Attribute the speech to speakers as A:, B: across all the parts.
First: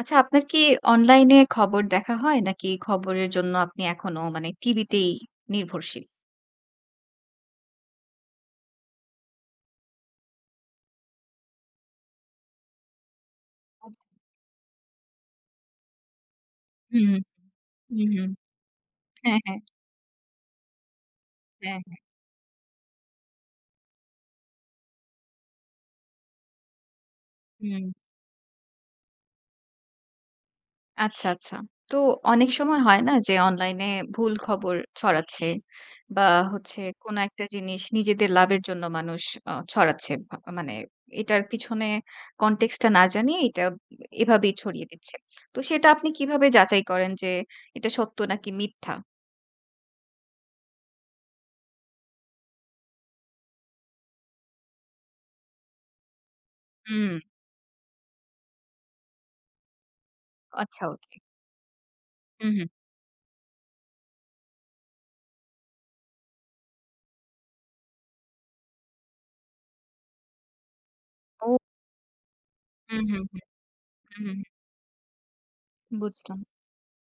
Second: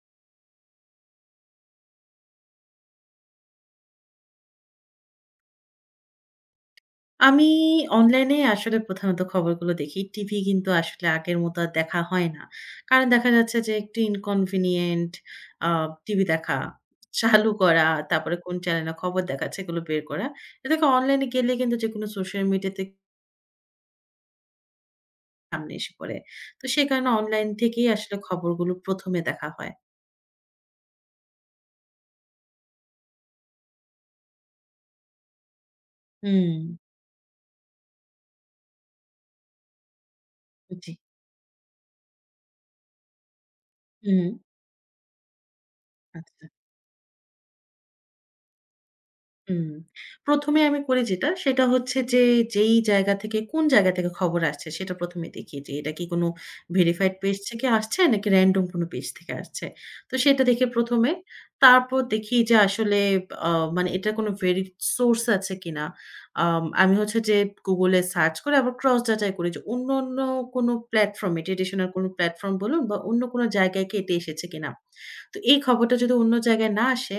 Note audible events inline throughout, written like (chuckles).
A: আচ্ছা, আপনার কি অনলাইন এ খবর দেখা হয় নাকি খবরের জন্য আপনি এখনো মানে টিভিতেই নির্ভরশীল?
B: আমি অনলাইনে আসলে প্রধানত খবরগুলো দেখি। টিভি কিন্তু আসলে আগের মত আর দেখা হয় না। কারণ দেখা যাচ্ছে যে
A: আচ্ছা।
B: একটু inconvenient আ টিভি দেখা,
A: হুম,
B: চালু করা,
A: হুম, হুম।
B: তারপরে কোন চ্যানেলে খবর
A: হ্যাঁ,
B: দেখাচ্ছে
A: হ্যাঁ।
B: এগুলো বের করা। এ দেখে অনলাইন গেলে
A: অ্যা
B: কিন্তু
A: হ্যাঁ।
B: যেকোনো সোশ্যাল মিডিয়া তে সামনে এসে পড়ে। তো সে কারণে অনলাইন থেকেই
A: হুম।
B: আসলে খবরগুলো ১ম এ দেখা হয়।
A: আচ্ছা, আচ্ছা। তো অনেক সময় হয় না? যে অনলাইনে ভুল খবর ছড়াচ্ছে বা
B: হুম।
A: হচ্ছে কোনো একটা জিনিস নিজেদের লাভের জন্য মানুষ অ ছড়াচ্ছে। ভা মানে
B: জ্বি।
A: এটার পিছনে context টা না জানিয়ে এটা এ
B: উম
A: এভাবেই ছড়িয়ে দিচ্ছে। তো সেটা আপনি কিভাবে
B: আচ্ছা।
A: যাচাই করেন যে এটা সত্য নাকি মিথ্যা?
B: উম ১ম এ আমি করি যেটা সেটা হচ্ছে যে যেই জায়গা থেকে কোন জায়গা থেকে খবর আসছে, সেটা ১ম এ দেখি, যে এটা কি কোনো ভেরিফাইড
A: উম
B: পেজ থেকে আসছে নাকি random কোনো পেজ থেকে আসছে। তো সেটা দেখে
A: আচ্ছা
B: ১ম এ,
A: ওকে।
B: তারপর দেখি
A: উ
B: যে
A: হু।
B: আসলে অ মানে এটার কোনো ভেরি সোর্স আছে কিনা। আম আমি হচ্ছে যে Google এ সার্চ করে আবার ক্রস যাচাই করি যে অন্য, অন্য কোনো প্লাটফর্ম এ
A: ও।
B: ট্রেডিশনাল কোনো প্ল্যাটফর্ম বলুন বা
A: উ হু,
B: অন্য
A: হু। উ
B: কোনো জায়গায় কেটে
A: হু,
B: এসেছে
A: হু।
B: কিনা। তো এই খবরটা যদি অন্য
A: বুঝলাম।
B: জায়গায় না আসে,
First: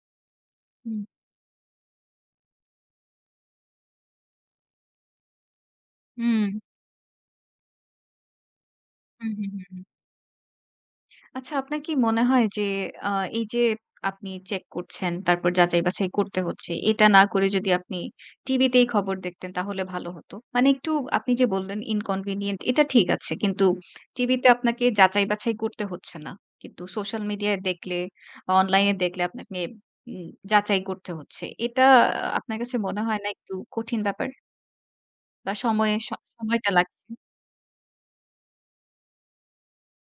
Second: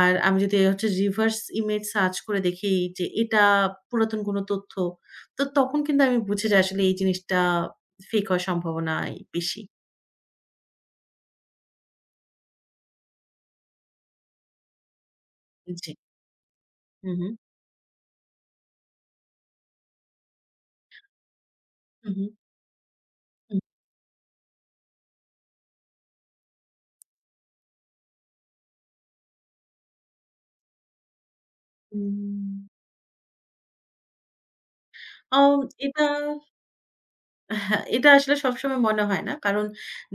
B: আর আমি যদি হচ্ছে
A: হুম।
B: রিভার্স ইমেজ সার্চ করে দেখি যে এটা পুরাতন কোনো তথ্য। তো তখন কিন্তু আমি বুঝে যাই
A: উম
B: আসলে এই জিনিসটা ফেক হওয়ার সম্ভাবনাই
A: উ হু, হু,
B: বেশি।
A: হু। আচ্ছা, আপনার কি মনে হয় যে, আ এই যে আপনি চেক করছেন, তারপর
B: জি।
A: যাচাই-বাছাই করতে হচ্ছে। এটা
B: হু,
A: না
B: হুম।
A: করে যদি আপনি টিভিতেই খবর দেখতেন, তাহলে ভালো হতো? মানে একটু আপনি যে বললেন,
B: উ হুম।
A: ইনকনভিনিয়েন্ট এটা ঠিক আছে।
B: উ
A: কিন্তু টিভিতে আপনাকে যাচাই-বাছাই করতে হচ্ছে না। কিন্তু সোশ্যাল মিডিয়ায় দেখলে, অনলাইনে দেখলে, আপনাকে উম যাচাই করতে হচ্ছে। এটা আপনার
B: উম
A: কাছে মনে হয় না, একটু কঠিন ব্যাপার?
B: অউ
A: বা সময়ে
B: এটা
A: স সময়টা লাগছে?
B: এহে এটা আসলে সবসময় মনে হয় না। কারণ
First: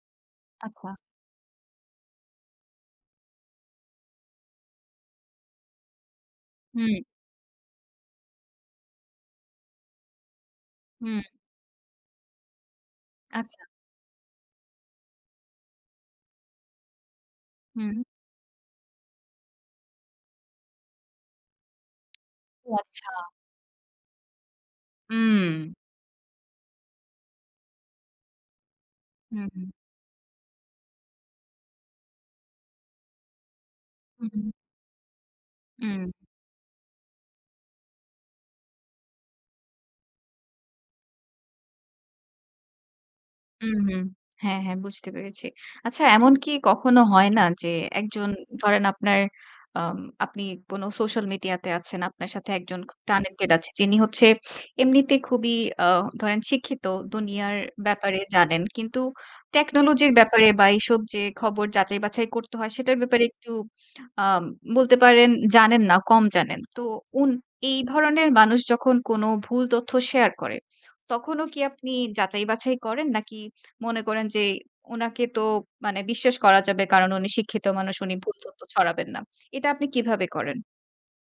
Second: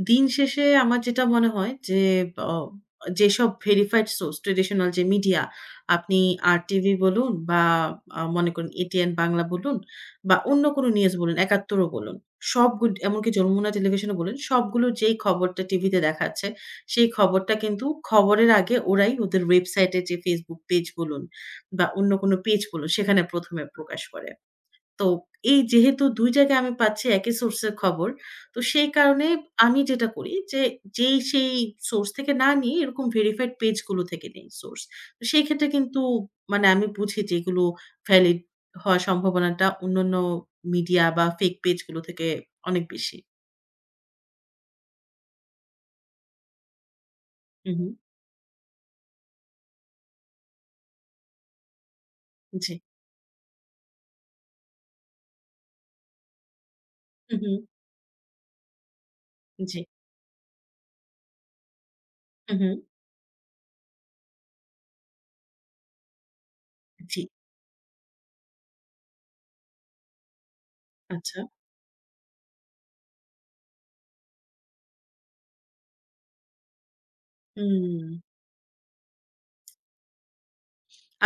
B: দিন শেষে
A: আচ্ছা।
B: আমার যেটা মনে হয়, যে ব্য যেসব ভেরিফাইড সোর্স, ট্র্যাডিশনাল যে মিডিয়া আপনি RTV
A: হুম।
B: বলুন, বা আ মনে করুন ATN Bangla বলুন, বা অন্য কোন নিউজ
A: হুম।
B: বলুন, Ekattor ও বলুন। সব গুড এমনকি
A: আচ্ছা।
B: Jamuna Television ও বলুন সবগুলো যেই খবরটা টিভিতে দেখাচ্ছে, সেই খবরটা কিন্তু
A: হুম।
B: খবরের আগে ওরাই ওদের ওয়েবসাইটে এ, যে Facebook পেজ বলুন, বা অন্য কোনো পেজ
A: ও
B: বলুন,
A: আচ্ছা।
B: সেখানে ১ম এ প্রকাশ করে। তো এই
A: উম
B: যেহেতু ২ জায়গায় আমি পাচ্ছি একই সোর্সের খবর। তো সেই কারণে
A: হু, হুম।
B: আমি যেটা করি যে যেই সেই সোর্স থেকে না নিয়ে, এরকম ভেরিফাইড পেজগুলো থেকে
A: হুম,
B: নেই
A: হুম।
B: সোর্স। তো সেই ক্ষেত্রে কিন্তু
A: উম
B: মানে আমি বুঝি যে এগুলো ভ্যালিড হওয়ার সম্ভাবনাটা অন্যান্য মিডিয়া, বা ফেক পেজগুলো থেকে অনেক বেশি।
A: উ হু। হ্যাঁ, হ্যাঁ বুঝতে পেরেছি। আচ্ছা, এমনকি কখনো হয় না যে,
B: উ হু।
A: একজন ধরেন আপনার আম আপনি কোন সোশ্যাল মিডিয়াতে আছেন। আপনার সাথে একজন
B: জ্বী।
A: খ কানেক্টেড আছে। যিনি হচ্ছে এমনিতে খুবই আ ধরেন শিক্ষিত,
B: উ
A: দুনিয়ার
B: হু।
A: ব্যাপারে জানেন। কিন্তু
B: জ্বী।
A: টেকনোলজির ব্যাপারে, বা এইসব যে খবর যাচাই-বাছাই
B: উ
A: করতে হয়,
B: হু।
A: সেটার ব্যাপারে একটু আ বলতে পারেন জানেন না, কম জানেন। তো
B: জ্বী।
A: উন এই ধরনের মানুষ যখন কোনো ভুল তথ্য শেয়ার করে।
B: আচ্ছা।
A: তখনও কি আপনি যাচাই-বাছাই করেন? নাকি মনে করেন, যে উনাকে তো মানে বিশ্বাস করা যাবে কারণ, উনি শিক্ষিত মানুষ, উনি
B: উম
A: ভুল তথ্য ছড়াবেন না। এটা আপনি কিভাবে করেন?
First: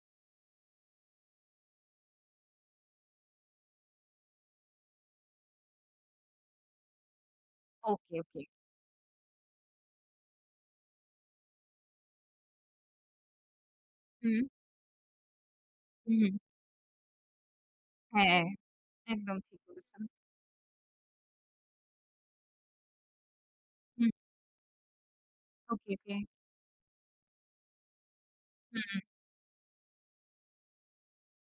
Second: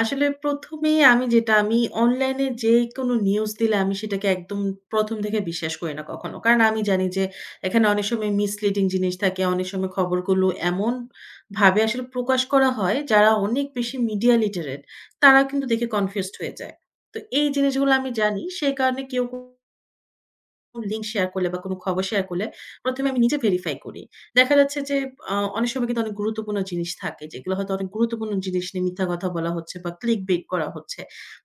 B: আসলে প্রথমেই আমি যেটা আমি অনলাইন এ যেকোনো নিউজ দিলে, আমি সেটাকে একদম ১ম থেকে বিশ্বাস করি না কখনো। কারণ আমি জানি, যে এখানে অনেক
A: ওকে,
B: সময়
A: ওকে।
B: মিসলিডিং জিনিস থাকে। অনেক সময় খবরগুলো এমন ভাবে আসলে প্রকাশ করা হয়। যারা অনেক বেশি মিডিয়া
A: হুম।
B: লিটারেট তারা কিন্তু দেখে
A: উ
B: কনফিউজড
A: হুম।
B: হয়ে যায়। তো এই জিনিসগুলো আমি জানি।
A: হ্যাঁ,
B: সেই কারণে কেউ,
A: একদম
B: কেউ
A: ঠিক বলেছেন।
B: লিঙ্ক শেয়ার করলে, বা কোন খবর শেয়ার করলে। ১ম এ আমি নিজে ভেরিফাই করি।
A: হুম।
B: দেখা যাচ্ছে, যে আ অনেক সময়
A: ওকে,
B: কিন্তু
A: ওকে।
B: অনেক গুরুত্বপূর্ণ জিনিস থাকে। যেগুলা হয়তো অনেক গুরুত্বপূর্ণ জিনিস নিয়ে
A: হুম।
B: মিথ্যা কথা বলা হচ্ছে, বা clickbait করা হচ্ছে।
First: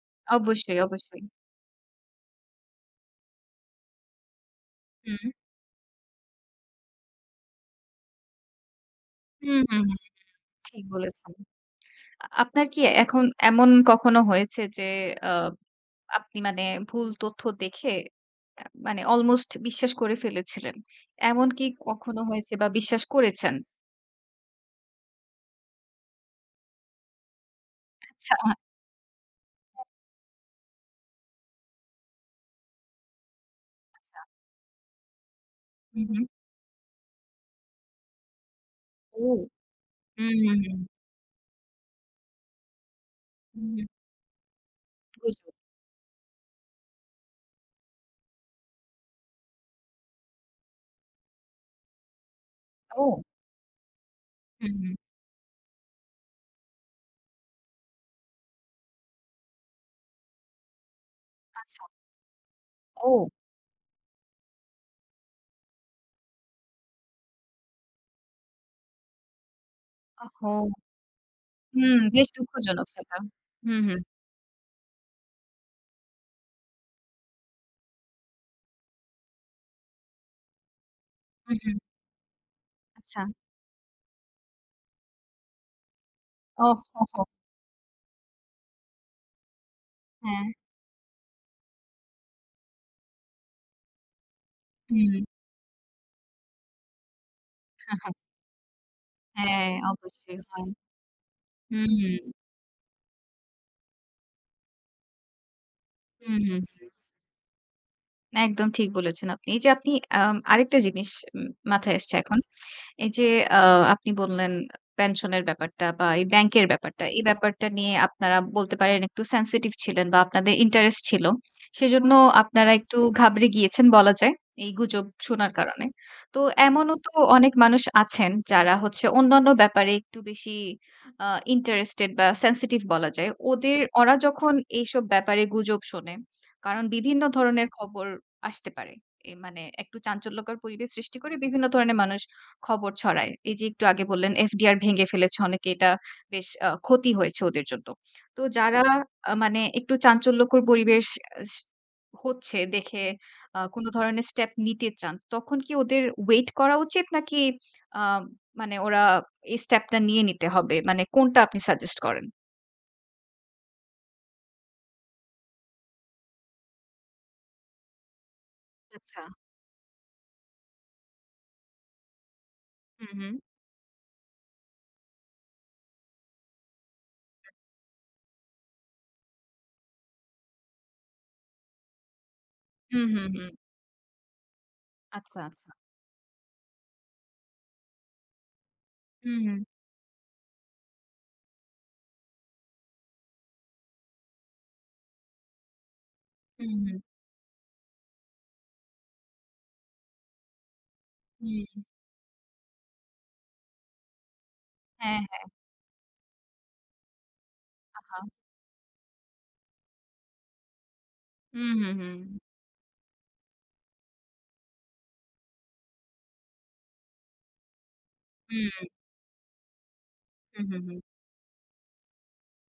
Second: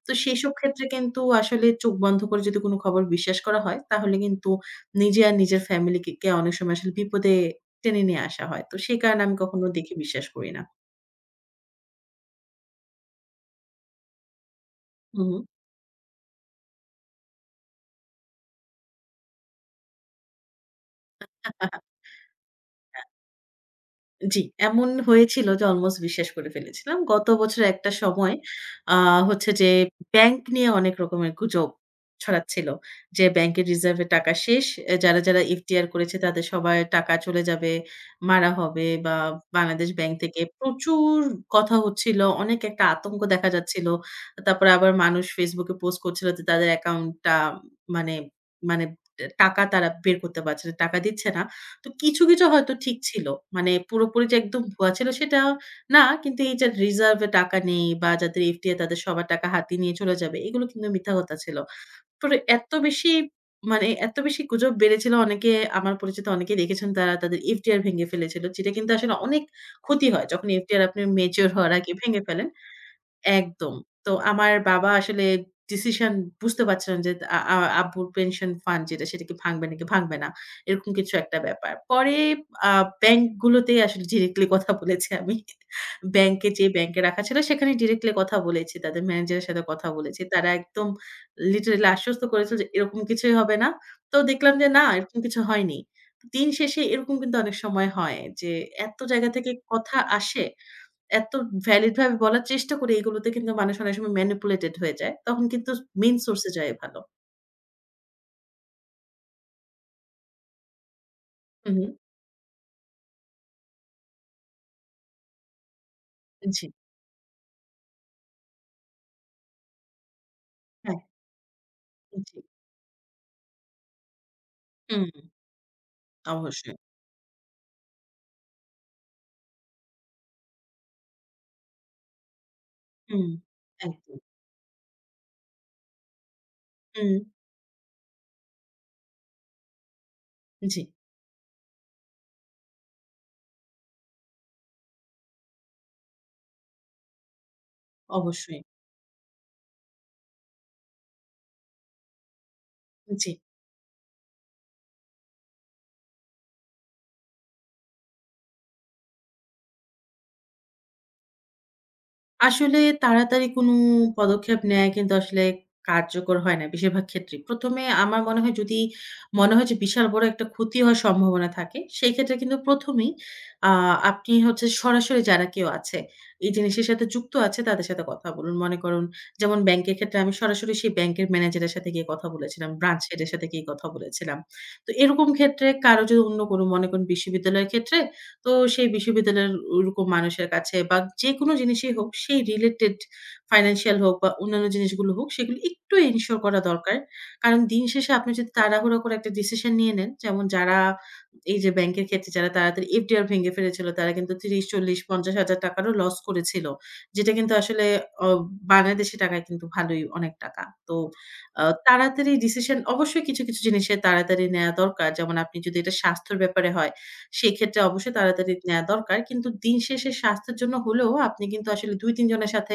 B: তো সেসব
A: অবশ্যই,
B: ক্ষেত্রে কিন্তু
A: অবশ্যই।
B: আসলে চোখ বন্ধ করে যদি কোন খবর বিশ্বাস করা হয়, তাহলে কিন্তু নিজে
A: হুম।
B: আর নিজের ফ্যামিলিকে কে অনেক সময় আসলে বিপদে টেনে নিয়ে আসা হয়। তো সেই কারণে আমি
A: হুম,
B: কখনো
A: হুম, হুম,
B: দেখে
A: হুম
B: বিশ্বাস করি না।
A: ঠিক বলেছেন। আ আপনার কি এখন এমন কখনো হয়েছে? যে
B: উ
A: আ
B: হু।
A: আপনি মানে ভুল তথ্য দেখে, অ্যা মানে অলমোস্ট বিশ্বাস করে ফেলেছিলেন। এমন কি
B: (chuckles)
A: কখনো হয়েছে? বা
B: আ
A: বিশ্বাস করেছেন?
B: জ্বি, এমন হয়েছিল যে অলমোস্ট বিশ্বাস করে ফেলেছিলাম। গত বছরের একটা সময়
A: আচ্ছা।
B: আ হচ্ছে যে ব্যাংক নিয়ে অনেক রকমের গুজব ছড়াচ্ছিল। যে ব্যাংকের রিজার্ভে
A: আচ্ছা।
B: টাকা শেষ। এহ যারা, যারা FDR
A: হু,
B: করেছে
A: হুম।
B: তাদের সবার টাকা চলে যাবে, মারা হবে, বা
A: ও!
B: বাংলাদেশ ব্যাংক
A: হুম,
B: থেকে
A: হুম, হুম।
B: প্রচুর কথা হচ্ছিল। অনেক একটা আতঙ্ক দেখা
A: উ হুম।
B: যাচ্ছিল। আ তারপরে আবার মানুষ
A: গুজব।
B: Facebook এ পোস্ট করছিল যে তাদের অ্যাকাউন্টটা মানে মানে দে টাকা তারা বের করতে পারছে না। টাকা দিচ্ছে না। তো কিছু, কিছু হয়তো ঠিক
A: ও!
B: ছিল। মানে পুরোপুরি যে একদম
A: হুম,
B: ভুয়া
A: হুম।
B: ছিল সেটা না, কিন্তু এই যে রিজার্ভে টাকা নেই, বা যাদের FDR তাদের সবার টাকা হাতি নিয়ে চলে যাবে, এগুলো কিন্তু মিথ্যা কথা ছিল।
A: আচ্ছা।
B: পরে এত বেশি
A: ও!
B: মানে এত বেশি গুজব বেড়েছিল। অনেকে আমার পরিচিত অনেকেই দেখেছেন, তারা তাদের FDR ভেঙে ফেলেছিল। যেটা কিন্তু আসলে অনেক ক্ষতি হয়। যখন
A: ওহহো!
B: FDR আপনের মেচিউর হওয়ার আগে
A: হুম,
B: ভেঙে
A: বেশ
B: ফেলেন
A: দুঃখজনক সেটা।
B: একদম।
A: হুম, হুম।
B: তো আমার বাবা আসলে ডিসিশন বুঝতে পারছে না যে আ আ আব্বুর পেনশন ফান্ড যেটা সেটা কি ভাঙবে, নাকি ভাঙবে না। এরকম কিছু একটা
A: উ
B: ব্যাপার।
A: হু।
B: পরে আ
A: আচ্ছা।
B: ব্যাংক গুলোতেই আসলে ডিরেক্টলি কথা বলেছি আমি। ব্যাংকে যেয়ে,
A: ওহ হ
B: ব্যাংকে রাখা
A: হো!
B: ছিল, সেখানেই ডিরেক্টলি কথা বলেছি। তাদের ম্যানেজারের সাথে কথা বলেছি। তারা
A: হ্যাঁ।
B: একদম লিটারেলি আশ্বস্ত করেছিল, যে এরকম কিছুই হবে না। তো দেখলাম যে না এরকম
A: হুম।
B: কিছু হয়নি। দিন শেষে এরকম কিন্তু অনেক সময়
A: (chuckles)
B: হয় যে এত জায়গা থেকে
A: হ্যাঁ,
B: কথা
A: অবশ্যই
B: আসে।
A: হয়।
B: এত ভ্যালিড
A: হুম।
B: ভাবে বলার চেষ্টা করে, এগুলোতে কিন্তু মানুষ অনেক সময় ম্যানিপুলেটেড হয়ে যায়। তখন কিন্তু স মেইন
A: হু,
B: সোর্স এ
A: হুম,
B: যাওয়াই
A: হুম।
B: ভালো।
A: একদম ঠিক বলেছেন আপনি। এই যে আপনি আম আরেকটা জিনিস উম
B: হু,
A: মাথায়
B: হু।
A: এসেছে এখন। এই যে আ আপনি বললেন আ পেনশনের ব্যাপারটা বা এই ব্যাংকের
B: জি।
A: ব্যাপারটা। এই ব্যাপারটা নিয়ে আপনারা বলতে পারেন একটু sensitive ছিলেন বা আপনাদের
B: হ্যাঁ।
A: ইন্টারেস্ট ছিল। সেজন্য
B: উ জি।
A: আপনারা একটু ঘাবড়ে গিয়েছেন বলা যায়। এই
B: হুম,
A: গুজব শোনার কারণে। তো
B: অবশ্যই।
A: এমনও তো অনেক মানুষ আছেন যারা হচ্ছে, অন্যান্য ব্যাপারে একটু বেশি আ ইন্টারেস্টেড বা sensitive বলা
B: হুম,
A: যায়। ওদের ওরা
B: একদম।
A: যখন এইসব ব্যাপারে গুজব শোনে। কারণ বিভিন্ন
B: হু।
A: ধরনের খবর আসতে পারে। এ মানে একটু চাঞ্চল্যকর পরিবেশ
B: জি।
A: সৃষ্টি করে বিভিন্ন ধরনের মানুষ খবর ছড়ায়। এই যে একটু আগে বললেন, FDR ভেঙে ফেলেছে অনেকে এটা বেশ আ ক্ষতি হয়েছে ওদের জন্য। তো
B: অবশ্যই।
A: যারা আ মানে একটু চাঞ্চল্যকর পরিবেশ আস হচ্ছে দেখে
B: জি।
A: আ কোনো ধরনের স্টেপ নিতে চান। তখন কি ওদের ওয়েট করা উচিত নাকি আ মানে ওরা এই স্টেপটা নিয়ে নিতে হবে? মানে কোনটা আপনি সাজেস্ট করেন?
B: আসলে তাড়াতাড়ি কোনো পদক্ষেপ নেয়াই কিন্তু আসলে কার্যকর হয় না বেশিরভাগ ক্ষেত্রেই। ১ম এ আমার মনে হয় যদি
A: আচ্ছা।
B: মনে হয় যে, বিশাল বড় একটা ক্ষতি হওয়ার সম্ভাবনা থাকে সেই ক্ষেত্রে কিন্তু
A: হু,
B: প্রথমেই
A: হু।
B: আ আপনি হচ্ছে সরাসরি যারা কেউ আছে এই জিনিসের সাথে যুক্ত
A: হুম।
B: আছে তাদের সাথে কথা বলুন। মনে করুন যেমন ব্যাংকের ক্ষেত্রে আমি সরাসরি সেই ব্যাংকের ম্যানেজারের সাথে গিয়ে কথা বলেছিলাম, ব্রাঞ্চ
A: হুম,
B: হেড
A: হুম,
B: এর সাথে
A: হুম।
B: গিয়ে কথা বলেছিলাম। তো এরকম
A: আচ্ছা,
B: ক্ষেত্রে
A: আচ্ছা।
B: কারো যো অন্য কোনো মনে করেন বিশ্ববিদ্যালয়ের ক্ষেত্রে, তো সেই
A: হুম,
B: বিশ্ববিদ্যালয়ের
A: হুম।
B: ঐরকম মানুষের কাছে বা যেকোনো জিনিসই হোক সেই রিলেটেড ফাইন্যান্সিয়াল হোক বা অন্যান্য জিনিসগুলো হোক, সেগুলো একটু এনশিওর করা
A: হুম,
B: দরকার।
A: হুম।
B: কারণ দিন শেষে আপনি যদি তাড়াহুড়ো করে একটা ডিসিশন নিয়ে নেন, যেমন যারা এই যে
A: হুম।
B: ব্যাংকের ক্ষেত্রে যারা তাড়াতাড়ি FDR ভেঙে ফেলেছিল তারা কিন্তু
A: হ্যাঁ,
B: তিরিশ-চল্লিশ-পঞ্চাশ
A: হ্যাঁ।
B: হাজার টাকারও লস করেছিল। যেটা কিন্তু আসলে
A: আহা!
B: অব বাংলাদেশী টাকায় কিন্তু ভালোই অনেক টাকা। তো আ
A: হুম, হুম, হুম।
B: তাড়াতাড়ি ডিসিশন অবশ্যই কিছু, কিছু জিনিসে তাড়াতাড়ি নেয়া দরকার। যেমন আপনি যদি এটা স্বাস্থ্যের ব্যাপারে হয়, সেক্ষেত্রে অবশ্যই তাড়াতাড়ি নেয়া
A: হুম।
B: দরকার। কিন্তু দিন শেষে স্বাস্থ্যের
A: হুম,
B: জন্য
A: হুম, হুম।
B: হলেও আপনি কিন্তু আসলে ২-৩ জনের সাথে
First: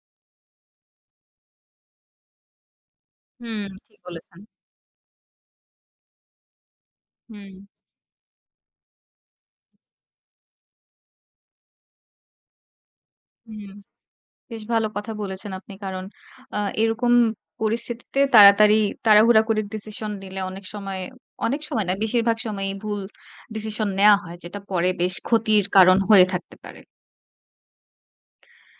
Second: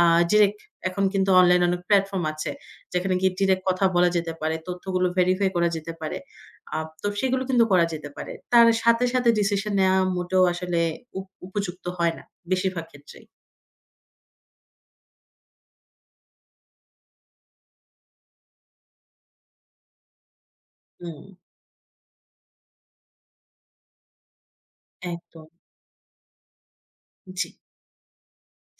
B: আ ডিরেক্ট এখন কিন্তু অনলাইনে অনেক প্ল্যাটফর্ম আছে। যেখানে গিয়ে ডিরেক্ট
A: হুম,
B: কথা
A: ঠিক
B: বলা যেতে
A: বলেছেন।
B: পারে, তথ্যগুলো ভেরিফাই করা যেতে পারে। আ তো সেগুলো
A: হুম।
B: কিন্তু করা যেতে পারে। তার সাথে, সাথে ডিসিশন নেয়া মোটেও আসলে উপ উপযুক্ত হয় না। বেশিরভাগ ক্ষেত্রেই।
A: হুম। বেশ ভালো কথা বলেছেন আপনি। কারণ আ এরকম পরিস্থিতিতে তাড়াতাড়ি তাড়াহুড়া করে ডিসিশন নিলে অনেক সময়
B: উম
A: অনেক সময় না বেশিরভাগ সময়েই ভুল ডিসিশন নেয়া হয়। যেটা পরে বেশ
B: একদম।
A: ক্ষতির কারণ হয়ে থাকতে পারে।
B: জ্বি।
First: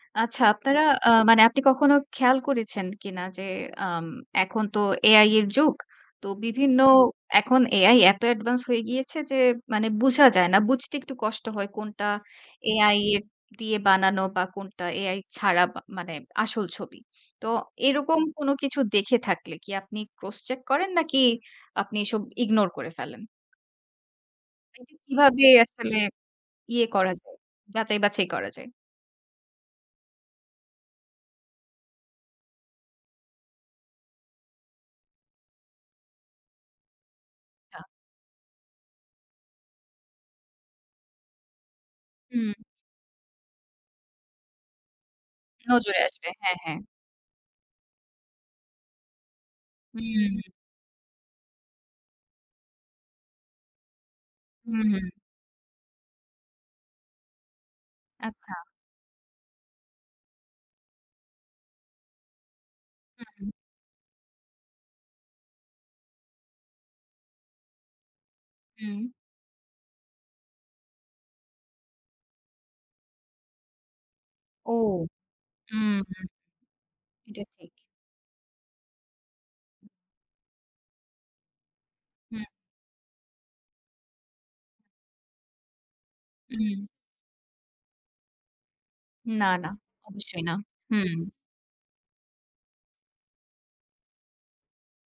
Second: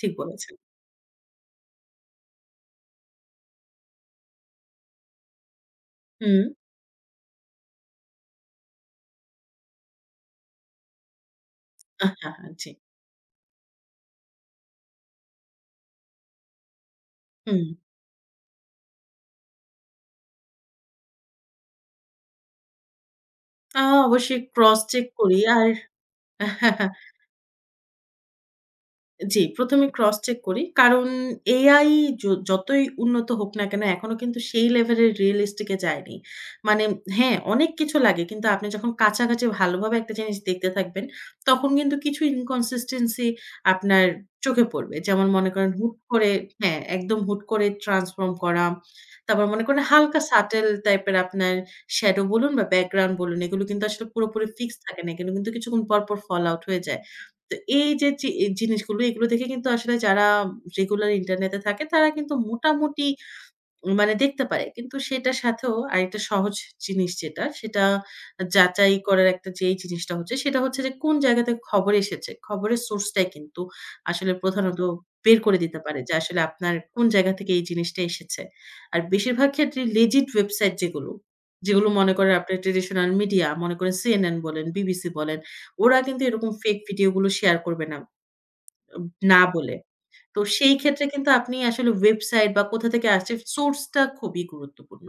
B: ঠিক
A: আচ্ছা,
B: বলেছেন।
A: আপনারা আ মানে আপনি কখনো খেয়াল করেছেন কিনা, যে আম এখন তো AI এর যুগ। তো
B: হুম।
A: বিভিন্ন এখন AI এত অ্যাডভান্স হয়ে গিয়েছে যে মানে বুঝা যায় না। বুঝতে একটু কষ্ট হয় কোনটা
B: আহ! হা, হা, জ্বী।
A: AI এর দিয়ে বানানো বা কোনটা AI ছাড়া মা মানে আসল ছবি। তো
B: হুম।
A: এরকম কোন কিছু দেখে থাকলে কি আপনি ক্রস চেক করেন? নাকি আপনি এসব ইগনোর করে ফেলেন?
B: আ অবশ্যই ক্রস
A: এটি
B: চেক করি
A: কিভাবে
B: আর
A: আসলে ইয়ে
B: (chuckles)
A: করা যায়, যাচাই বাছাই করা যায়?
B: জ্বি, প্রথমেই ক্রস চেক করি। কারণ AI য যতই উন্নত হোক না কেন। এখনো কিন্তু সেই লেভেলের রিয়ালিস্টিক এ যায়নি। মানে হ্যাঁ, অনেক
A: তা
B: কিছু লাগে। কিন্তু আপনি যখন কাছাকাছি ভালোভাবে একটা জিনিস দেখতে থাকবেন, তখন কিন্তু কিছু
A: হুম।
B: inconsistency আপনার চোখে পড়বে। যেমন মনে করেন হুট
A: নজরে আসবে।
B: করে
A: হ্যাঁ, হ্যাঁ।
B: হ্যাঁ, একদম হুট করে ট্রান্সফর্ম করা। তারপর মনে করেন
A: উম
B: হালকা
A: হুম।
B: সাটেল টাইপের আপনার স্যাডো বলুন বা ব্যাকগ্রাউন্ড বলুন এগুলো কিন্তু আসলে পুরোপুরি ফিক্সড থাকে না।
A: হুম।
B: এখানে কিন্তু কিছুক্ষণ পর, পর, ফল আউট হয়ে যায়। তো এই যে জি
A: আচ্ছা।
B: জিনিসগুলো এগুলো দেখে কিন্তু আসলে যারা রেগুলার ইন্টারনেটে থাকে, তারা কিন্তু মোটামুটি
A: হুম।
B: মানে দেখতে পায়। কিন্তু সেটার সাথেও আরেকটা সহজ জিনিস যেটা, সেটা আ যাচাই
A: হুম।
B: করার একটা যেই জিনিসটা হচ্ছে, সেটা হচ্ছে যে কোন জায়গাতে খবর এসেছে। খবরের সোর্সটাই কিন্তু আসলে
A: ও!
B: প্রধানত বের করে দিতে
A: উম
B: পারে। যে
A: হুম,
B: আসলে আপনার কোন জায়গা
A: এটা
B: থেকে এই
A: ঠিক।
B: জিনিসটা এসেছে। আর বেশিরভাগ ক্ষেত্রেই Legit website যেগুলো, যেগুলো, মনে করেন
A: হুম।
B: আপনার ট্র্যাডিশনাল মিডিয়া, মনে করেন CNN বলেন, BBC বলেন, ওরা কিন্তু এরকম ফেক
A: হুম।
B: ভিডিও গুলো শেয়ার করবে না। অব না
A: না, না
B: বলে। তো
A: অবশ্যই না।
B: সেই ক্ষেত্রে
A: হুম।
B: কিন্তু আপনি আসলে website বা কোথা থেকে আসছে সোর্স টা খুবই গুরুত্বপূর্ণ।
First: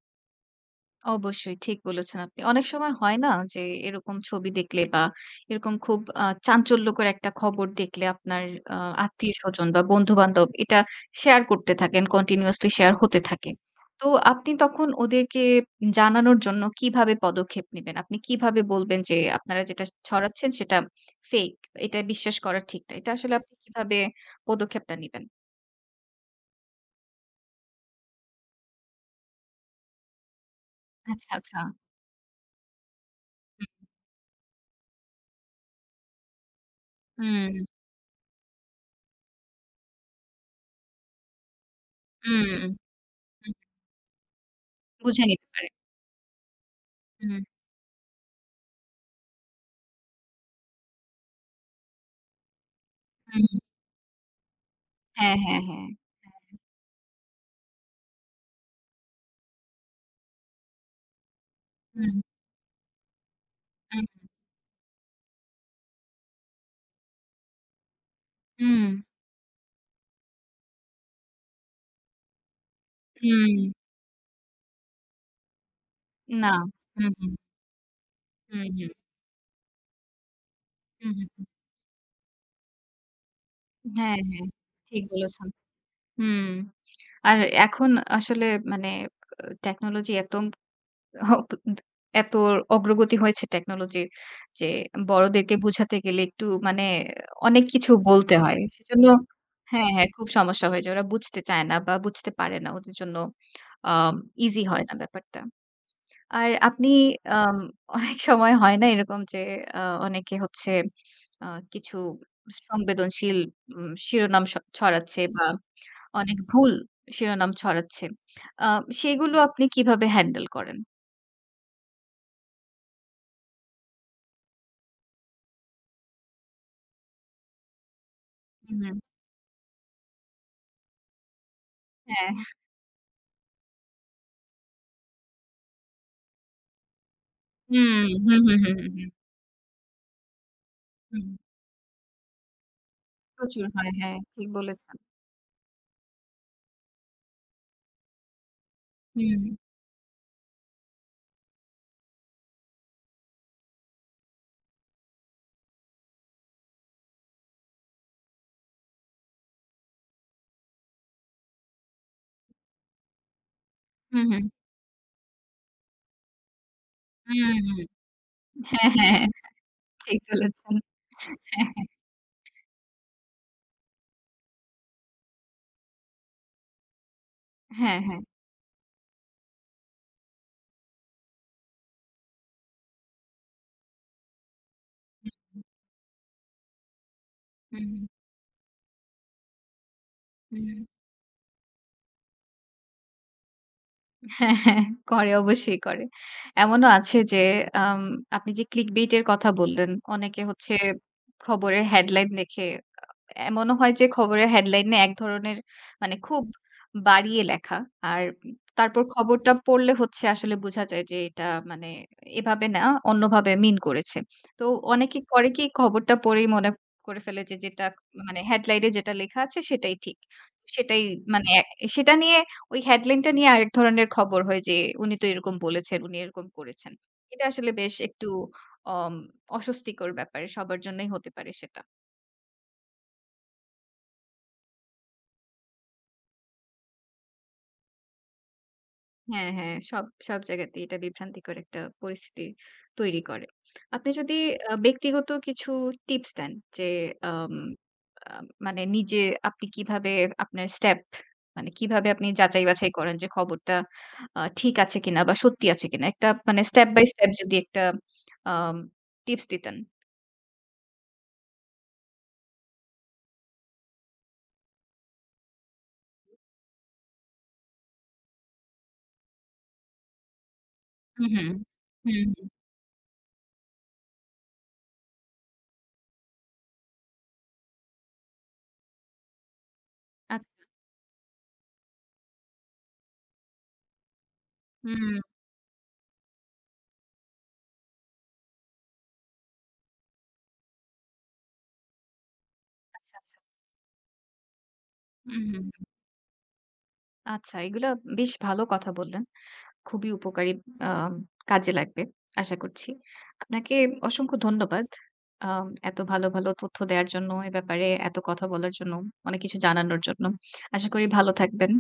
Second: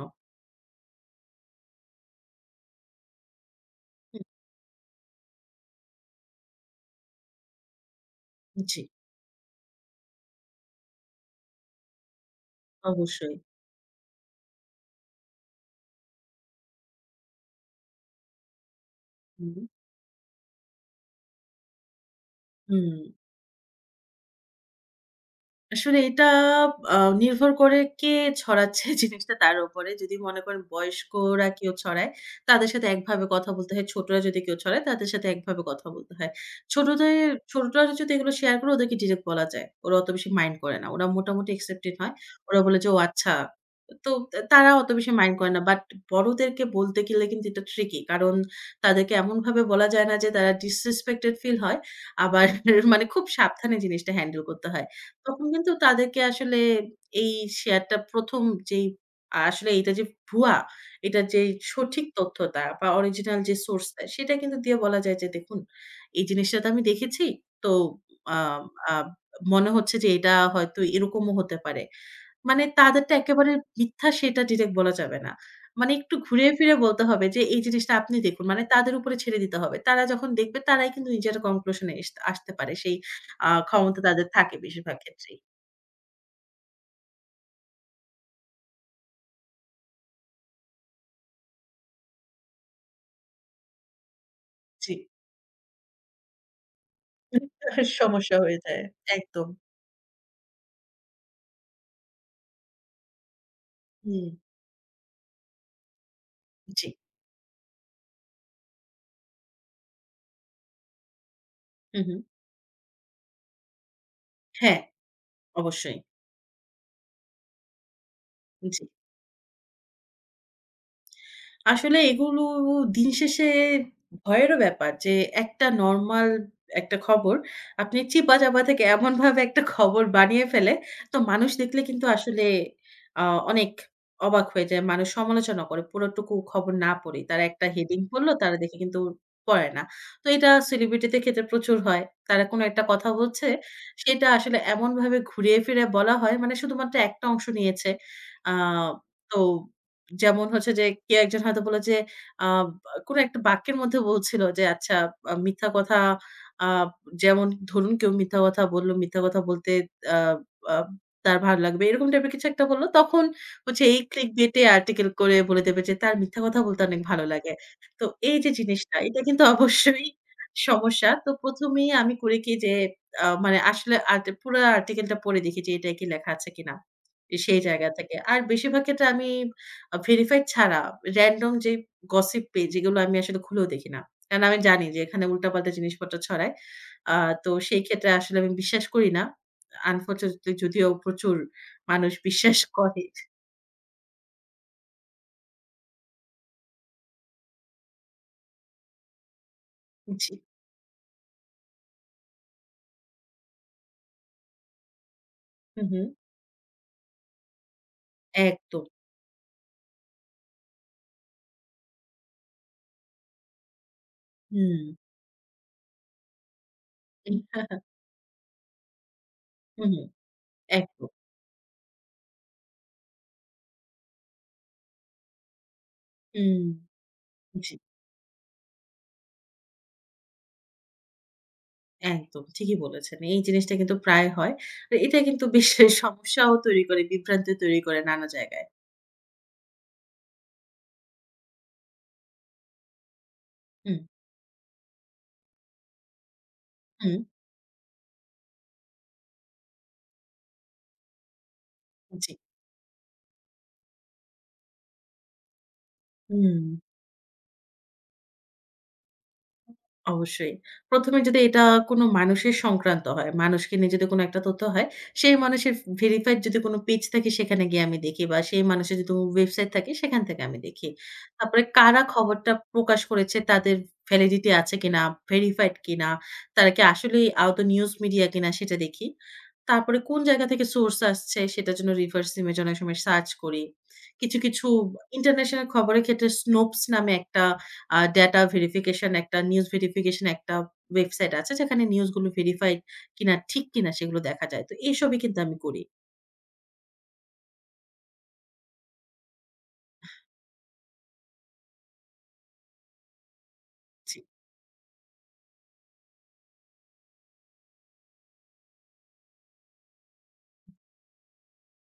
A: অবশ্যই, ঠিক বলেছেন আপনি। অনেক সময় হয় না? যে এরকম
B: উম
A: ছবি দেখলে বা এরকম খুব আ চাঞ্চল্যকর একটা খবর দেখলে আপনার আ
B: জ্বী।
A: আত্মীয়স্বজন বা বন্ধু-বান্ধব এটা শেয়ার করতে থাকেন, continuously share হতে
B: অবশ্যই।
A: থাকে। তো আপনি তখন ওদেরকে জানানোর জন্য কীভাবে পদক্ষেপ নিবেন? আপনি কিভাবে বলবেন যে আপনারা
B: হুম।
A: যেটা ছড়াচ্ছেন সেটা ফেক এটা বিশ্বাস করা ঠিক
B: হুম।
A: না। এটা আসলে আপনি কিভাবে পদক্ষেপটা নিবেন?
B: আসলে এটা আ নির্ভর করে কে ছড়াচ্ছে জিনিসটা তার উপরে। যদি মনে করেন
A: আচ্ছা,
B: বয়স্করা কেউ
A: আচ্ছা।
B: ছড়ায়, তাদের সাথে একভাবে কথা
A: হুম।
B: বলতে হয়, ছোটরা যদি কেউ ছড়ায় তাদের সাথে একভাবে কথা বলতে হয়। ছোটদের
A: হুম।
B: ছোটরা যদি এগুলো শেয়ার করে ওদেরকে ডিরেক্ট বলা যায়। ওরা অত বেশি মাইন্ড করে না। ওরা মোটামুটি accepted হয়।
A: উম
B: ওরা
A: উ
B: বলে যে, "ও আচ্ছা।"
A: হু।
B: তো অ্যা তারা অত বেশি
A: বুঝে
B: মাইন্ড
A: নিতে
B: করে না।
A: পারে।
B: বাট বড়দেরকে বলতে গেলে
A: উ
B: কিন্তু এটা ট্রিকি, কারণ তাদেরকে এমনভাবে বলা যায় না যে তারা disrespected feel হয়। আবার (chuckles) মানে খুব
A: উম
B: সাবধানে জিনিসটা হ্যান্ডেল করতে হয়।
A: হ্যাঁ,
B: তখন
A: হ্যাঁ,
B: কিন্তু
A: হ্যাঁ,
B: তাদেরকে
A: হ্যাঁ।
B: আসলে এই শেয়ার টা ১ম যেই আ আসলে এইটা যে ভুয়া, এইটা যেই
A: উ
B: সঠিক
A: হু।
B: তথ্যটা বা অরিজিনাল যে সোর্সটা
A: উম
B: সেটা কিন্তু দিয়ে বলা যায় যে, "দেখুন, এই জিনিসটা তো আমি দেখেছি। তো আম
A: উম
B: আম মনে হচ্ছে যে এটা হয়তো এরকমও হতে পারে।" মানে তাদেরটা একেবারে
A: হুম।
B: মিথ্যা সেটা ডিরেক্ট বলা যাবে না। মানে একটু
A: না,
B: ঘুরিয়ে ফিরিয়ে বলতে
A: হু,
B: হবে
A: হু।
B: যে এই জিনিসটা আপনি দেখুন। মানে
A: হুম, হুম।
B: তাদের উপরে ছেড়ে দিতে হবে। তারা যখন দেখবে তারাই
A: উ
B: কিন্তু
A: হু,
B: নিজেরা
A: হু।
B: conclusion এস আসতে পারে। সেই আ ক্ষমতা
A: হ্যাঁ,
B: তাদের
A: হ্যাঁ,
B: থাকে বেশিরভাগ
A: ঠিক
B: ক্ষেত্রেই।
A: বলেছেন। হুম, আর এখন আসলে মানে অ টেকনোলজি এতম হ ত ত এত অগ্রগতি হয়েছে টেকনোলজির যে
B: জী।
A: বড়দেরকে বোঝাতে গেলে একটু মানে
B: উহ
A: অনেক
B: প্রচুর
A: কিছু বলতে
B: সমস্যা হয়ে
A: হয়।
B: যায়।
A: সেজন্য
B: একদম।
A: হ্যাঁ, হ্যাঁ খুব সমস্যা হয়ে যায়। ওরা বুঝতে চায় না বা বুঝতে পারে না। ওদের জন্য আম
B: হুম।
A: ইজি হয় না ব্যাপারটা। আর আপনি
B: জ্বী।
A: আম অনেক সময় হয় না এরকম যে আ অনেকে হচ্ছে আ কিছু
B: হুম, হুম।
A: সংবেদনশীল উম শিরোনাম স
B: হ্যাঁ,
A: ছড়াচ্ছে বা
B: অবশ্যই।
A: অনেক ভুল শিরোনাম ছড়াচ্ছে। আ
B: জী।
A: সেগুলো আপনি কিভাবে হ্যান্ডেল করেন?
B: আসলে এগুলো দিন শেষে ভয়েরও ব্যাপার, যে একটা নরমাল একটা খবর আপনি চিপা-চাপা
A: উ
B: থেকে
A: হু।
B: এমনভাবে একটা খবর বানিয়ে ফেলে তো মানুষ দেখলে কিন্তু
A: হ্যাঁ।
B: আসলে আ অনেক অবাক হয়ে যায়। মানুষ সমালোচনা করে পুরোটুকু খবর না পড়েই। তারা একটা
A: হুম।
B: heading পড়লো
A: হুম,
B: তারা
A: হুম, হুম,
B: দেখে
A: হুম,
B: কিন্তু
A: হুম।
B: পড়ে না। তো এটা সেলিব্রিটিদের
A: হুম।
B: খেতে প্রচুর হয়। তারা কোনো একটা কথা বলছে,
A: প্রচুর হয় হ্যাঁ,
B: সেটা
A: ঠিক
B: আসলে
A: বলেছেন।
B: এমনভাবে ঘুরিয়ে ফিরেয়ে বলা হয় মানে শুধুমাত্র একটা অংশ নিয়েছে। আ তো
A: হুম।
B: যেমন হচ্ছে যে কেউ একজন হয়তো বলে যে আব আ কোনো একটা বাক্যের মধ্যে বলছিল, যে আচ্ছা আ মিথ্যা কথা আ যেমন ধরুন কেউ মিথ্যা কথা বলল, মিথ্যা কথা বলতে আ আ তার ভাল লাগবে। এরকম টাইপ এর কিছু একটা বললো। তখন হচ্ছে এই
A: উ হুম।
B: ClickBit এ আর্টিকেল করে বলে দেবে যে, তার মিথ্যা কথা বলতে অনেক ভালো
A: উ
B: লাগে।
A: হু।
B: তো এই যে
A: হ্যাঁ,
B: জিনিসটা এটা
A: হ্যাঁ
B: কিন্তু অবশ্যই
A: ঠিক বলেছেন।
B: সমস্যা। তো
A: হ্যাঁ, হ্যাঁ।
B: প্রথমেই আমি করি কি যে, আ মানে আসলে আট পুরা আর্টিকেলটা পড়ে দেখি যে এটাই কি লেখা আছে কিনা। সেই জায়গা
A: হ্যাঁ,
B: থেকে,
A: হ্যাঁ।
B: আর বেশিরভাগ ক্ষেত্রে আমি আ ভেরিফাইড ছাড়া রেনডম যেই গসিপ পেজ যেগুলো আমি আসলে খুলেও দেখি না। কারণ আমি জানি যে এখানে
A: হু, হু।
B: উল্টা-পাল্টা জিনিসপত্র ছড়ায়। আ তো সেই
A: হুম, হুম।
B: ক্ষেত্রে আসলে আমি বিশ্বাস করি না। আ unfortunately
A: হুম।
B: যদিও প্রচুর মানুষ বিশ্বাস করে।
A: হ্যাঁ, হ্যাঁ করে অবশ্যই করে। এমনও আছে যে আম আপনি যে ClickBit এর কথা বললেন,
B: জি।
A: অনেকে হচ্ছে খবরের হেডলাইন দেখে আ আ এমনও হয় যে খবরের হেডলাইন এ একধরনের
B: হু, হু।
A: মানে খুব বাড়িয়ে লেখা। আর উম
B: একদম।
A: তারপর খবরটা পড়লে হচ্ছে, আসলে বুঝা যায় যে, এটা মানে এভাবে না, অন্যভাবে মিন করেছে। তো
B: উম
A: অনেকে করে কি, খবরটা পড়েই মনে করে ফেলে, যে
B: (chuckles)
A: যেটা মানে হেডলাইন এ যেটা লেখা আছে, সেটাই
B: উ-হুম,
A: ঠিক। সেটাই
B: একদম।
A: মানে এ সেটা নিয়ে ওই হেডলাইন টা নিয়ে আরেক ধরনের খবর হয় যে, "উনি তো এরকম বলেছেন, উনি এরকম
B: উম
A: করেছেন।" এটা আসলে
B: জী।
A: বেশ একটু অম অস্বস্তিকর ব্যাপার সবার জন্যই হতে পারে সেটা।
B: একদম ঠিকই বলেছেন। এই জিনিসটা কিন্তু প্রায় হয়। তো এটা কিন্তু বিশ্বে সমস্যাও তৈরি করে, বিভ্রান্তিও তৈরি করে নানা জায়গায়।
A: হ্যাঁ, হ্যাঁ, সব সব জায়গাতেই এটা বিভ্রান্তিকর একটা পরিস্থিতি তৈরি করে।
B: হুম।
A: আপনি যদি আ ব্যক্তিগত কিছু টিপস দেন, যে
B: হুম।
A: আম আম মানে নিজে আপনি কিভাবে আপনার step মানে কিভাবে আপনি
B: জী।
A: যাচাই-বাছাই করেন যে, খবরটা আ ঠিক আছে কিনা? বা সত্যি আছে কিনা? একটা মানে
B: উম
A: step by step যদি একটা আম টিপস
B: উ
A: দিতেন?
B: অবশ্যই। ১ম এ যদি এটা কোন মানুষের সংক্রান্ত হয়, মানুষকে নিয়ে যদি কোন একটা তথ্য হয়, সেই মানুষের ফ ভেরিফাইড যদি কোন পেজ থাকে, সেখানে গিয়ে আমি দেখি, বা সেই মানুষের যদি ওয়েবসাইট থাকে, সেখান থেকে আমি দেখি।
A: হু, হুম।
B: তারপরে কারা
A: হু, হু।
B: খবরটা প্রকাশ করেছে তাদের ভ্যালিডিটি আছে কিনা? ভেরিফাইড কিনা? তারা কি আসলেই আয়ত নিউজ মিডিয়া কিনা? সেটা দেখি। তারপরে কোন জায়গা
A: আচ্ছা।
B: থেকে সোর্স আসছে, সেটার জন্য রিভার্স ইমেজ অনেক সময় সার্চ করি। কিছু, কিছু বা
A: হুম।
B: ইন্টারন্যাশনাল খবরের ক্ষেত্রে Snopes নামে একটা আ ডাটা ভেরিফিকেশন একটা নিউজ ভেরিফিকেশন একটা ওয়েবসাইট আছে, যেখানে নিউজগুলো ভেরিফাই
A: আচ্ছা,
B: কিনা,
A: আচ্ছা।
B: ঠিক কিনা সেগুলো দেখা যায়। তো এসবই
A: উ
B: কিন্তু আমি
A: হু,
B: করি।
A: হু। আচ্ছা, এগুলা বেশ ভালো কথা বললেন। খুবই উপকারী আম কাজে লাগবে। আশা করছি। আপনাকে
B: জি।
A: অসংখ্য ধন্যবাদ। আম এত ভালো, ভালো তথ্য দেওয়ার জন্য, এ ব্যাপারে এত কথা বলার জন্য, অনেক কিছু জানানোর জন্য। আশা করি ভালো থাকবেন।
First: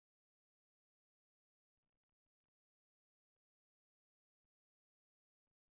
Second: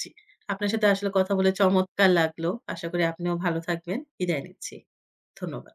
B: জ্বি। আপনার সাথে আসলে কথা বলে, চমৎকার লাগলো! আশা করি আপনিও ভালো থাকবেন। বিদায় নিচ্ছি। ধন্যবাদ।